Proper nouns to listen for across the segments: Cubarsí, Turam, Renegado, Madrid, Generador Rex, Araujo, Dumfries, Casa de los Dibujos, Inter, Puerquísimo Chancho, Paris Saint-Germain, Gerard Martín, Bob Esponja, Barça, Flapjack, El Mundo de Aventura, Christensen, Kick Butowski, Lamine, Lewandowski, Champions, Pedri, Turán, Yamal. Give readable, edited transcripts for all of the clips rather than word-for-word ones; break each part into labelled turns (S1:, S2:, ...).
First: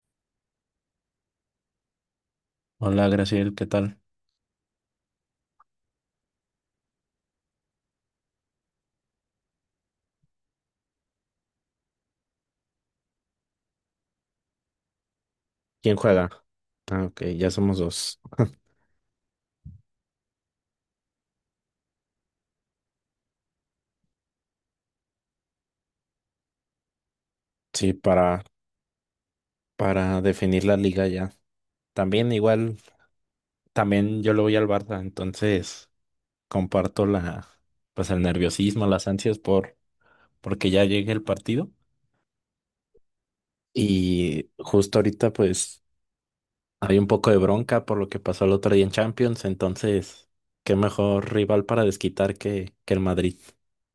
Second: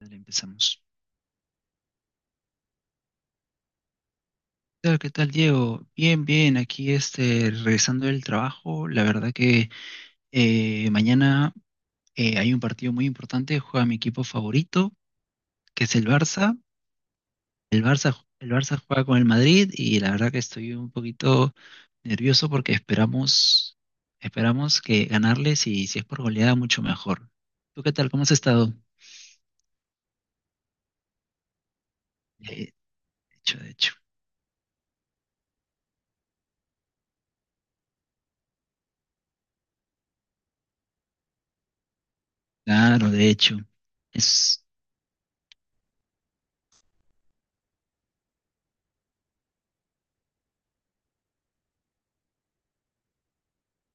S1: Dale, empezamos.
S2: Hola, Graciel, ¿qué tal?
S1: Hola, ¿qué tal, Diego? Bien, bien, aquí regresando del trabajo. La verdad que mañana hay un partido muy importante, juega mi equipo favorito, que es
S2: ¿Quién
S1: el
S2: juega?
S1: Barça.
S2: Ah, ok, ya somos
S1: El Barça,
S2: dos.
S1: el Barça juega con el Madrid y la verdad que estoy un poquito nervioso porque esperamos que ganarles y si es por goleada, mucho mejor. ¿Tú qué
S2: Sí,
S1: tal? ¿Cómo has
S2: para,
S1: estado?
S2: para definir la liga ya. También
S1: Eh,
S2: igual,
S1: De hecho, de hecho.
S2: también yo le voy al Barça, entonces comparto la, pues el nerviosismo, porque ya llegue el partido.
S1: Claro, de hecho.
S2: Y justo ahorita pues hay un poco de bronca por lo que pasó el otro día en Champions, entonces qué mejor rival para desquitar que el Madrid.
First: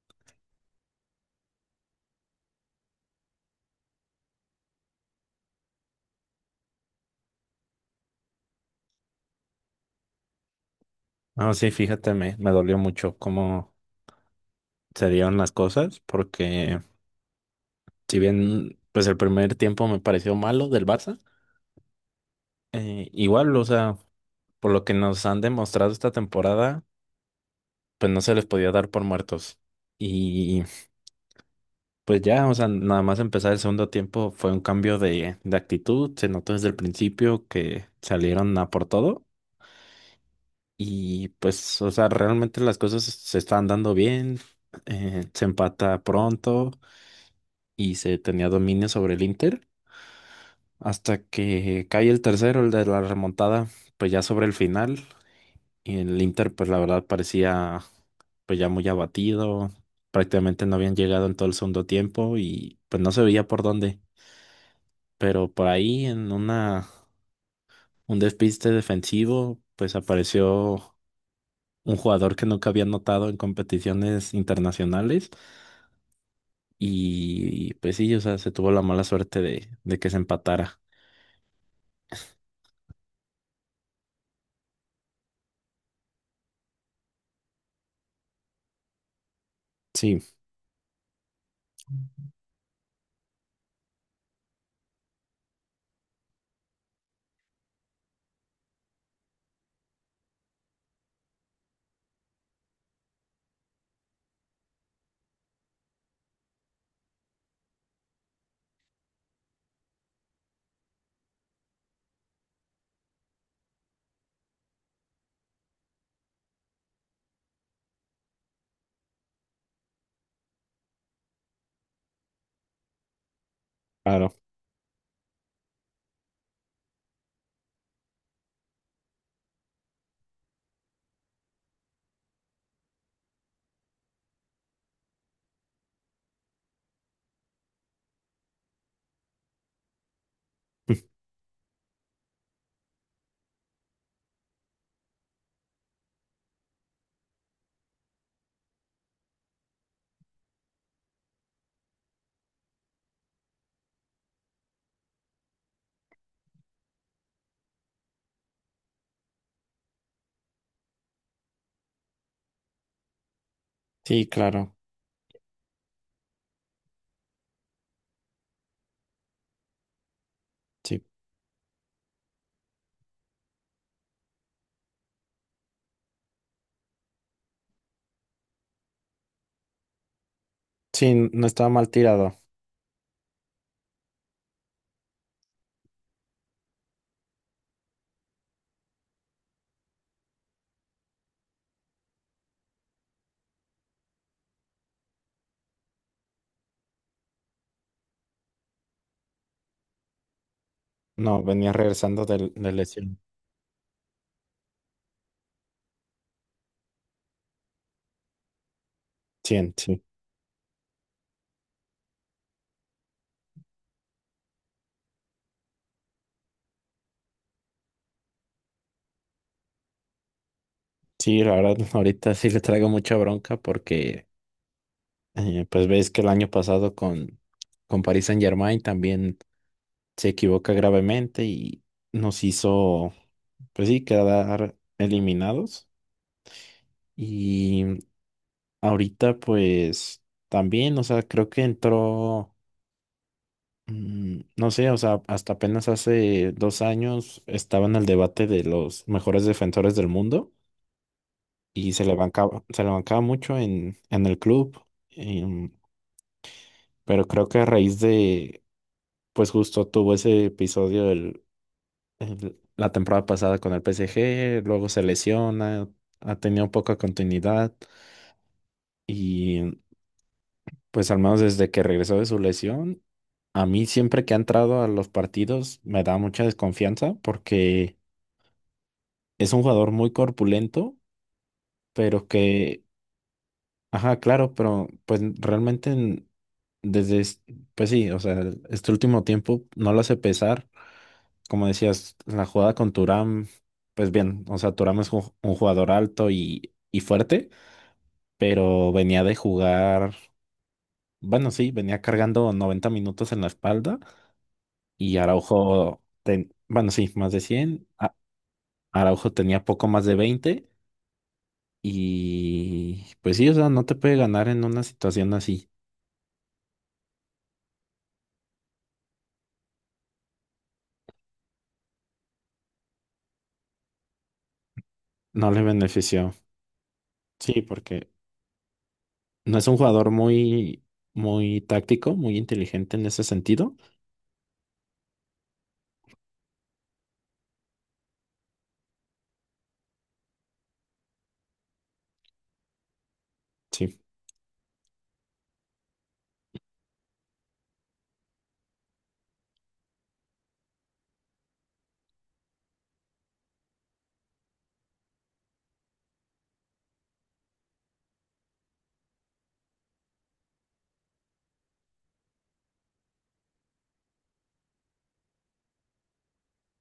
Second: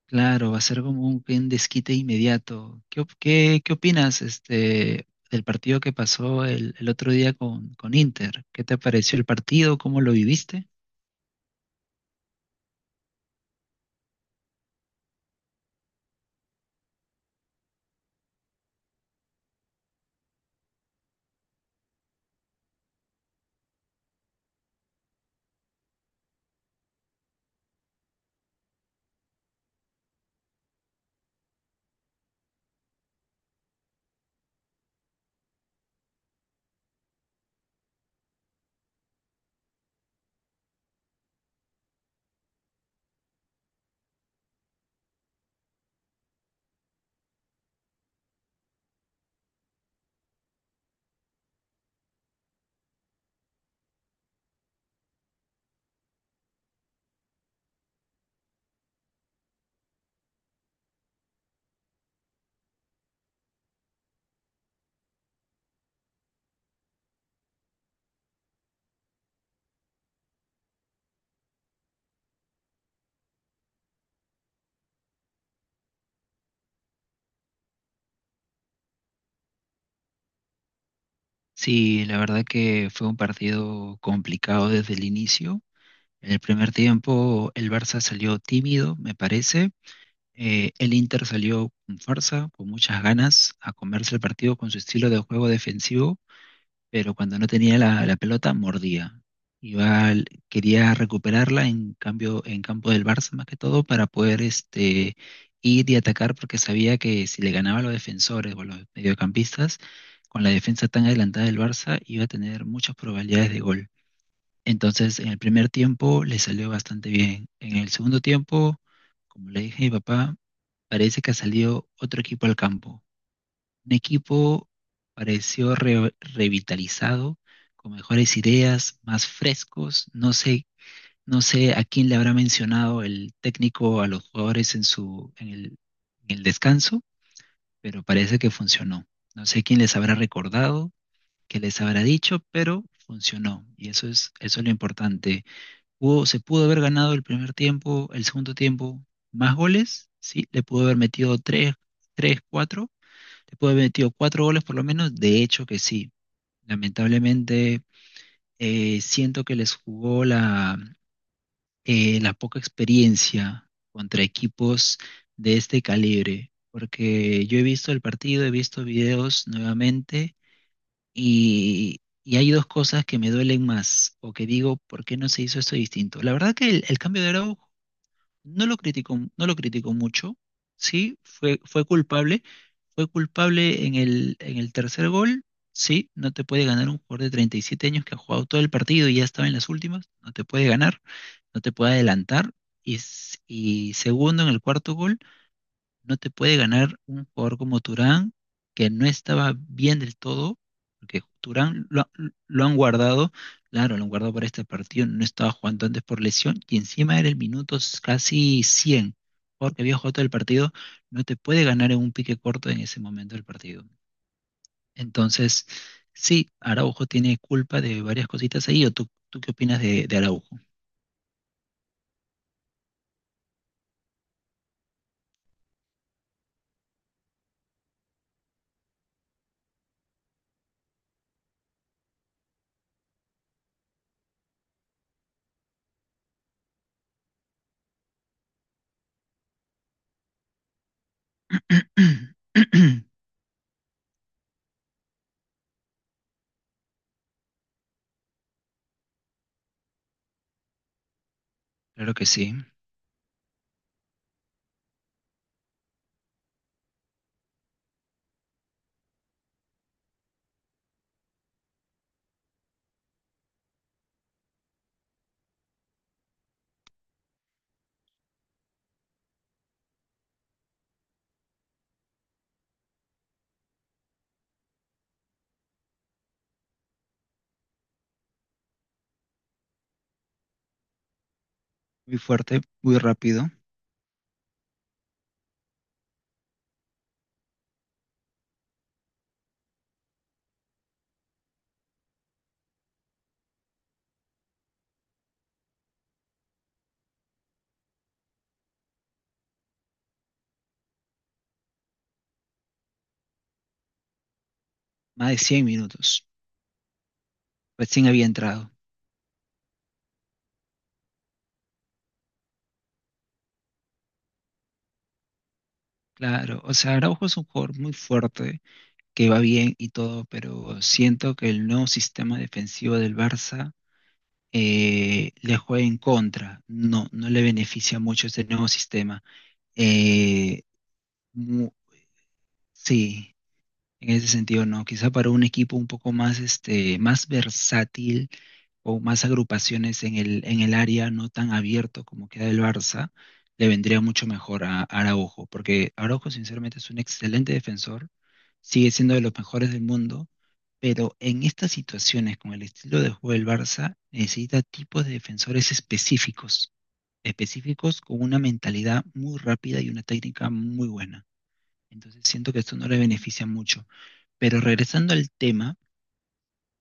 S1: Claro, va a ser como un desquite inmediato. ¿Qué opinas del partido que pasó el otro día con Inter? ¿Qué te pareció el partido? ¿Cómo lo viviste?
S2: Ah, sí, fíjate, me dolió mucho cómo se dieron las cosas porque si bien, pues el primer tiempo me pareció malo del Barça, igual, o sea, por lo que nos han demostrado esta temporada, pues no se les podía dar por muertos. Y pues ya, o sea, nada más empezar el segundo tiempo fue un cambio de actitud, se notó desde el principio que salieron a por todo y pues, o sea, realmente las cosas se están dando bien, se empata pronto y se tenía dominio sobre el Inter. Hasta que cae el tercero, el de la remontada, pues ya sobre el final. Y el Inter, pues la verdad parecía pues ya muy abatido. Prácticamente no habían llegado en todo el segundo tiempo y pues no se veía por dónde. Pero por ahí en una un despiste defensivo, pues apareció un jugador que nunca había notado en competiciones internacionales. Y pues sí, o sea, se tuvo la mala suerte de que se empatara.
S1: Sí, la verdad que fue un partido complicado desde el inicio. En el primer tiempo el Barça salió tímido, me parece.
S2: Sí,
S1: El Inter salió con fuerza, con muchas ganas, a comerse el partido con su estilo de juego defensivo, pero cuando no tenía la pelota, mordía. Quería recuperarla en cambio en campo del Barça, más que todo para poder ir y atacar, porque sabía que si le ganaba a los defensores o a los mediocampistas, con la defensa tan adelantada del Barça iba a tener muchas probabilidades de gol. Entonces, en el primer tiempo le salió bastante bien. En el segundo tiempo, como le dije a mi papá, parece que ha salido otro equipo al campo, un
S2: claro.
S1: equipo pareció re- revitalizado, con mejores ideas, más frescos. No sé a quién le habrá mencionado el técnico a los jugadores en el descanso, pero parece que funcionó. No sé quién les habrá recordado, qué les habrá dicho, pero funcionó. Y eso es lo importante. Se pudo haber ganado el primer tiempo, el segundo tiempo, más goles, sí, le pudo haber metido tres, tres, cuatro, te puede haber metido cuatro goles por lo menos, de hecho que sí. Lamentablemente siento que les jugó la poca experiencia contra
S2: Sí, claro.
S1: equipos de este calibre, porque yo he visto el partido, he visto videos nuevamente,
S2: Sí,
S1: y hay dos cosas que me duelen más o que digo, ¿por qué no se hizo esto distinto? La verdad que el cambio de Araujo no lo criticó, no lo criticó mucho. Sí,
S2: sí, no
S1: fue,
S2: estaba
S1: fue
S2: mal tirado.
S1: culpable, fue culpable en el tercer gol. Sí, no te puede ganar un jugador de 37 años que ha jugado todo el partido y ya estaba en las últimas, no te puede ganar, no te puede adelantar, y segundo en el cuarto gol, no te puede ganar un jugador como Turán, que no estaba bien del todo, porque
S2: No, venía
S1: Turán lo,
S2: regresando del-
S1: lo
S2: de,
S1: han
S2: lesión.
S1: guardado, claro, lo han guardado para este partido, no estaba jugando antes por lesión, y encima era el minuto casi 100,
S2: Sí,
S1: porque había
S2: sí.
S1: jugado todo el partido, no te puede ganar en un pique corto en ese momento del partido. Entonces, sí, Araujo tiene culpa de varias cositas ahí. ¿O tú qué opinas de Araujo?
S2: Sí, la verdad, ahorita sí le traigo mucha bronca porque, pues ves que el año pasado con Paris Saint-Germain también se equivoca gravemente y nos hizo, pues sí, quedar eliminados. Y ahorita, pues también, o sea, creo que entró, no sé, o sea, hasta apenas hace 2 años estaba en el debate de los mejores defensores del mundo. Y
S1: Claro que sí,
S2: se le bancaba mucho en el club, em, pero creo que a raíz de, pues justo tuvo ese episodio la temporada pasada con el PSG, luego se lesiona, ha tenido poca continuidad y pues al menos desde que regresó de su lesión, a mí siempre que ha entrado a los partidos me da mucha desconfianza porque es un jugador muy corpulento,
S1: muy
S2: pero
S1: fuerte,
S2: que
S1: muy rápido,
S2: ajá, claro, pero pues realmente desde, es- pues sí, o sea, este último tiempo no lo hace pesar. Como decías, la jugada con Turam, pues bien, o sea, Turam es un jugador alto y fuerte, pero venía de jugar, bueno, sí, venía cargando 90 minutos en la espalda y
S1: más de 100
S2: Araujo,
S1: minutos.
S2: bueno, sí, más de 100
S1: Recién había entrado.
S2: Araujo tenía poco más de 20 y pues sí, o sea, no te puede ganar en una situación así,
S1: Claro, o sea, Araujo es un jugador muy fuerte, que va bien y todo, pero siento que el nuevo sistema defensivo del Barça
S2: no
S1: le
S2: le
S1: juega en
S2: benefició.
S1: contra. No, no le
S2: Sí,
S1: beneficia
S2: porque
S1: mucho este nuevo sistema.
S2: no es un jugador
S1: Eh,
S2: muy, muy
S1: mu-
S2: táctico, muy inteligente en ese
S1: sí,
S2: sentido.
S1: en ese sentido no. Quizá para un equipo un poco más, más versátil, o más agrupaciones en el área, no tan abierto como queda el Barça, le
S2: Sí,
S1: vendría mucho mejor a Araujo, porque Araujo sinceramente es un excelente defensor, sigue siendo de los mejores del mundo, pero en estas situaciones con el estilo de juego del Barça necesita tipos de defensores específicos, específicos con una mentalidad muy rápida y una técnica muy buena. Entonces, siento que esto no le beneficia mucho. Pero regresando al tema,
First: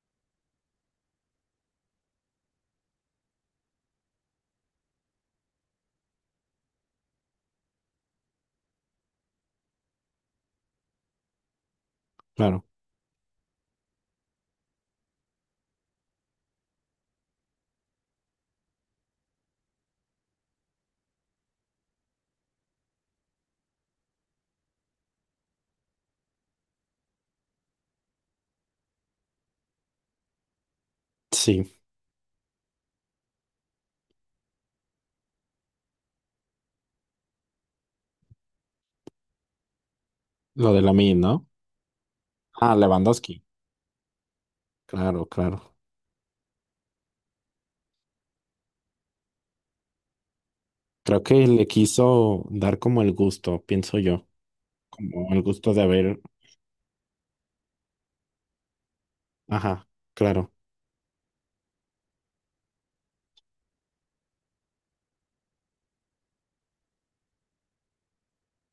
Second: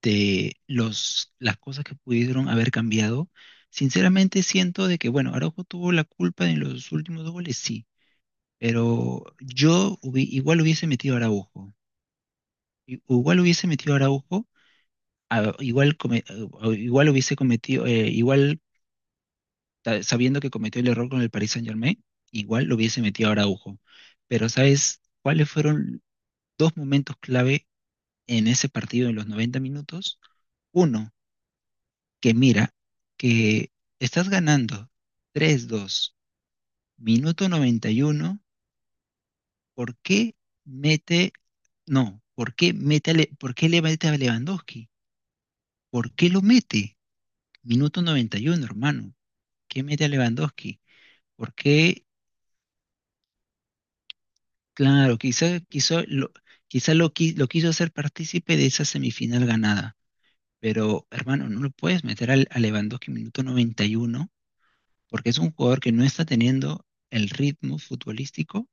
S1: de las cosas que pudieron haber cambiado. Sinceramente siento de que, bueno, Araujo tuvo la culpa en los últimos dos goles, sí, pero igual hubiese metido a Araujo.
S2: claro.
S1: Igual hubiese metido a Araujo. a- igual, come- Igual hubiese cometido, sabiendo que cometió el error con el Paris Saint-Germain, igual lo hubiese metido a Araujo. Pero ¿sabes cuáles fueron dos momentos clave en ese partido en los 90 minutos? Uno,
S2: Sí,
S1: que mira que estás ganando 3-2, minuto 91, ¿por qué
S2: lo de Lamine,
S1: mete,
S2: ¿no?
S1: no, por qué
S2: Ah,
S1: mete,
S2: Lewandowski.
S1: por qué le mete a Lewandowski?
S2: Claro, claro.
S1: ¿Por qué lo mete? Minuto 91, hermano. ¿Qué mete a Lewandowski?
S2: Creo que
S1: ¿Por
S2: le
S1: qué?
S2: quiso dar como el gusto, pienso yo.
S1: Claro,
S2: Como el
S1: quizá,
S2: gusto de
S1: quiso
S2: haber.
S1: lo, quizá lo, qui- lo quiso hacer partícipe de esa semifinal
S2: Ajá,
S1: ganada,
S2: claro.
S1: pero hermano, no lo puedes meter a Lewandowski minuto 91, porque es un jugador que no está teniendo el ritmo futbolístico.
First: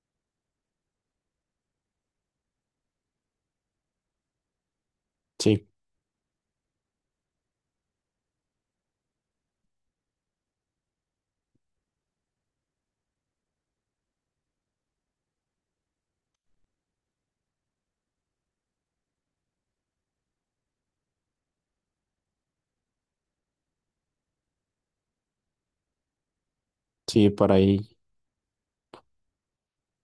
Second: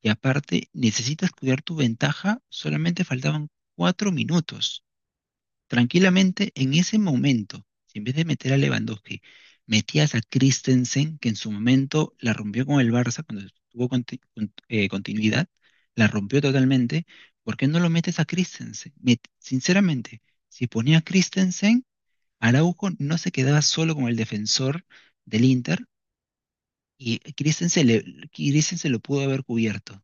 S1: Y aparte, necesitas cuidar tu ventaja. Solamente faltaban 4 minutos.
S2: Sí,
S1: Tranquilamente, en ese momento, si en vez de meter a Lewandowski, metías a Christensen, que en su momento la rompió con el Barça cuando tuvo continuidad, la rompió totalmente. ¿Por qué no lo metes a Christensen? Sinceramente, si ponía a Christensen, Araujo no se quedaba solo con el defensor del Inter, y
S2: sí, por
S1: Christensen,
S2: ahí.
S1: le- Christensen lo pudo haber cubierto.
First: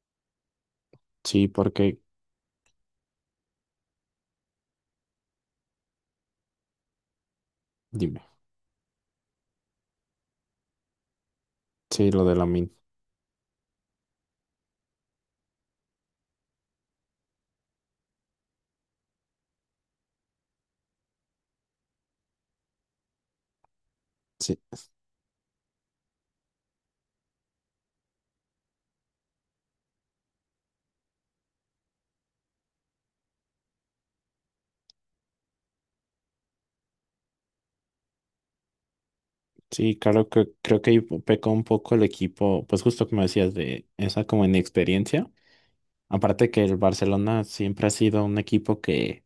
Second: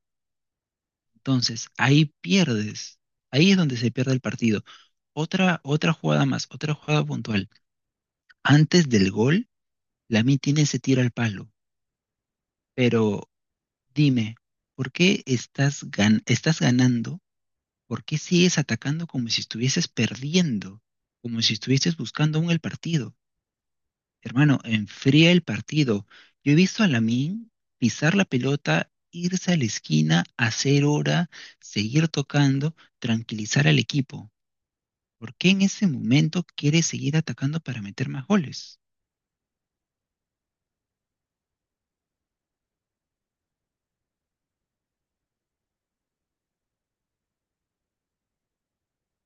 S2: Sí,
S1: Entonces,
S2: porque.
S1: ahí pierdes. Ahí es donde se pierde el partido. Otra jugada más, otra jugada puntual.
S2: Dime.
S1: Antes del gol, Lamine tiene ese tiro al palo.
S2: Sí, lo de Lamine.
S1: Pero dime, ¿por qué estás ganando? ¿Por qué sigues atacando como si estuvieses perdiendo? Como si estuvieses buscando aún el partido.
S2: Sí,
S1: Hermano, enfría el partido. Yo he visto a Lamine pisar la pelota, irse a la esquina, hacer hora, seguir tocando, tranquilizar al equipo. ¿Por qué en ese momento quiere seguir atacando para meter más goles?
S2: sí, claro que creo que ahí pecó un poco el equipo, pues justo como decías, de esa como inexperiencia. Aparte que el Barcelona siempre ha sido un equipo que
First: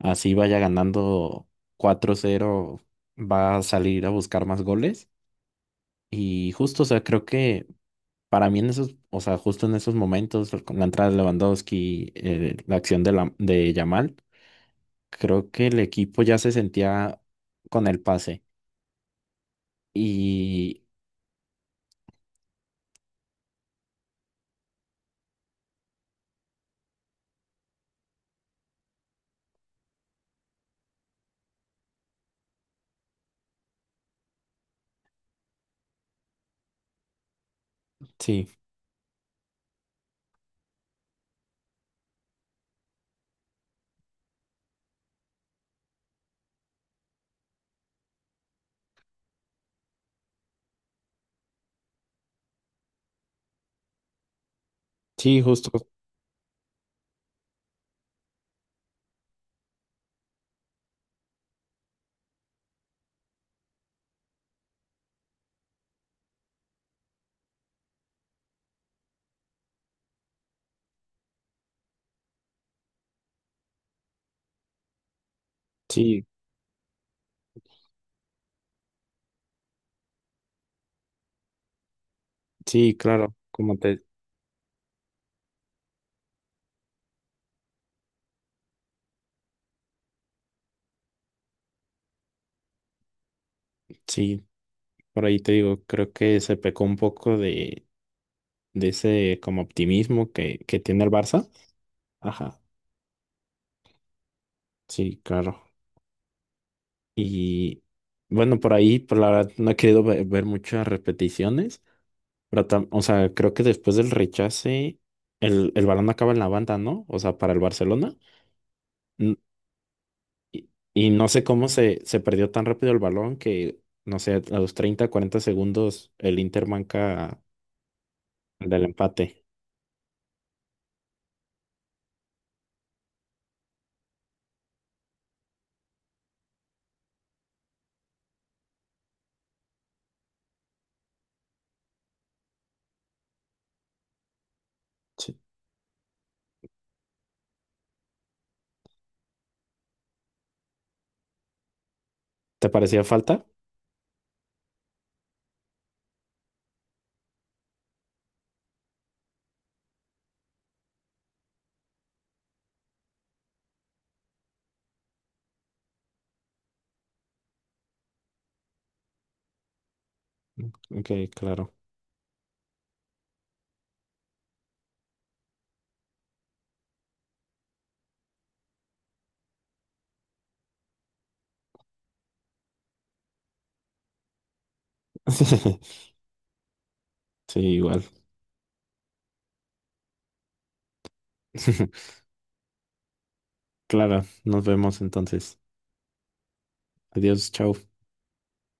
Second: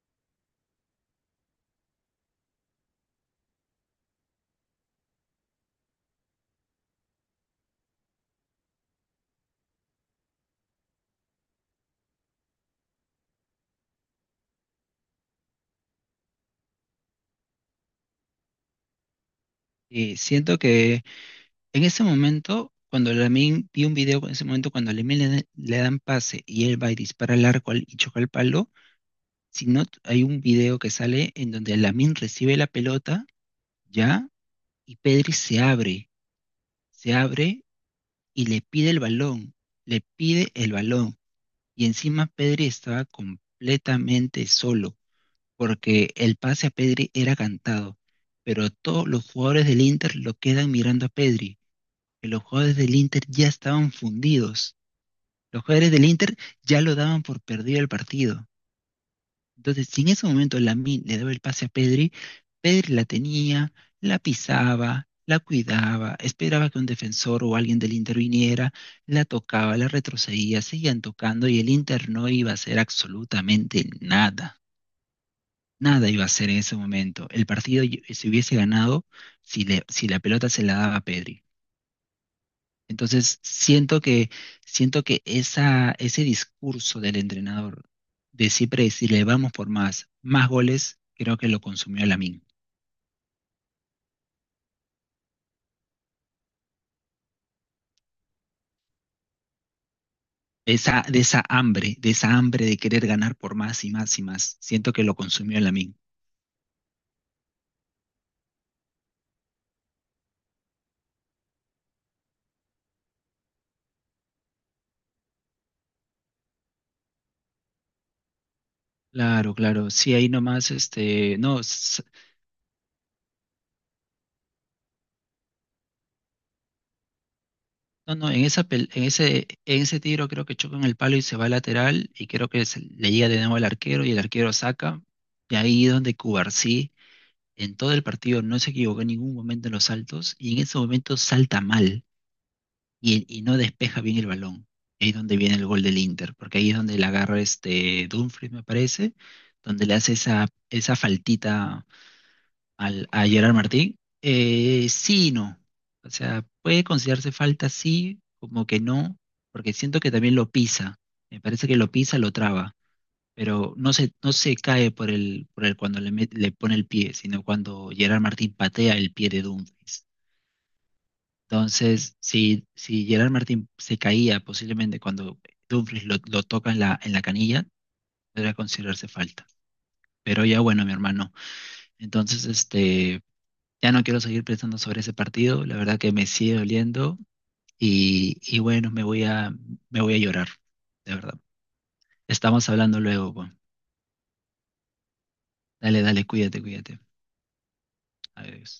S2: así vaya ganando 4-0 va a salir a buscar más goles. Y justo, o sea, creo que para mí en esos, o sea, justo en esos momentos, con la entrada de Lewandowski, la acción de, de Yamal, creo que el equipo ya se sentía con el pase.
S1: Y siento
S2: Y
S1: que en ese momento, cuando Lamine, vi un video en ese momento cuando a Lamine le dan pase y él va y dispara al arco, y choca el palo. Si no, hay un video que sale en donde Lamine recibe la pelota, ya, y Pedri se abre y
S2: sí,
S1: le pide el balón, le pide el balón, y encima Pedri estaba completamente solo, porque el pase a Pedri era cantado, pero todos los jugadores del Inter lo quedan mirando a Pedri, que los jugadores del Inter ya estaban fundidos,
S2: sí,
S1: los
S2: justo,
S1: jugadores del Inter ya lo daban por perdido el partido. Entonces, si en ese momento Lamine le daba el pase a Pedri, Pedri la tenía, la pisaba, la cuidaba, esperaba que un defensor o alguien del Inter viniera, la tocaba, la retrocedía, seguían tocando y el Inter no iba a hacer absolutamente nada. Nada iba
S2: sí,
S1: a hacer en ese momento. El partido se hubiese ganado si la pelota se la daba a Pedri.
S2: sí, claro,
S1: Entonces,
S2: como te,
S1: siento que ese discurso del entrenador de siempre decirle vamos por más, más goles, creo que lo consumió Lamine.
S2: sí, por ahí te digo, creo que se pecó un poco de ese como optimismo que tiene el
S1: De esa
S2: Barça.
S1: hambre, de esa
S2: Ajá,
S1: hambre de querer ganar por más y más y más. Siento que lo
S2: sí,
S1: consumió
S2: claro.
S1: Lamine.
S2: Y bueno, por ahí, por la verdad, no he querido ver muchas repeticiones, pero o sea, creo que después del rechace, el balón acaba en la banda, ¿no? O sea, para el Barcelona. N-
S1: Claro, claro. Sí, ahí nomás,
S2: Y no sé
S1: no,
S2: cómo se perdió tan rápido el balón que, no sé, a los 30 40 segundos el Inter manca
S1: no, no, en esa
S2: el del
S1: pel-
S2: empate.
S1: en ese tiro creo que choca en el palo y se va lateral, y creo que le llega de nuevo al arquero y el arquero saca. Y ahí es donde Cubarsí, en todo el partido no se equivocó en ningún momento en los saltos, y en ese momento salta mal y no despeja bien el balón. Ahí es donde viene el gol del Inter, porque ahí es donde la agarra este Dumfries, me parece, donde le hace esa faltita
S2: ¿Te parecía
S1: a
S2: falta?
S1: Gerard Martín. Sí y no. O sea, puede considerarse falta, sí, como que no, porque siento que también lo pisa. Me parece que lo pisa, lo traba, pero no se cae por el, cuando le pone el pie, sino cuando Gerard Martín patea el pie de Dumfries.
S2: Ok, claro.
S1: Entonces, si Gerard Martín se caía posiblemente cuando Dumfries lo toca en la canilla, debería considerarse falta. Pero ya bueno, mi hermano. Entonces, ya no quiero seguir pensando sobre ese partido, la verdad que me sigue doliendo,
S2: Sí, igual.
S1: y bueno, me voy a llorar, de verdad. Estamos hablando luego, pues.
S2: Clara, nos vemos entonces.
S1: Dale, dale, cuídate, cuídate.
S2: Adiós, chao.
S1: Adiós.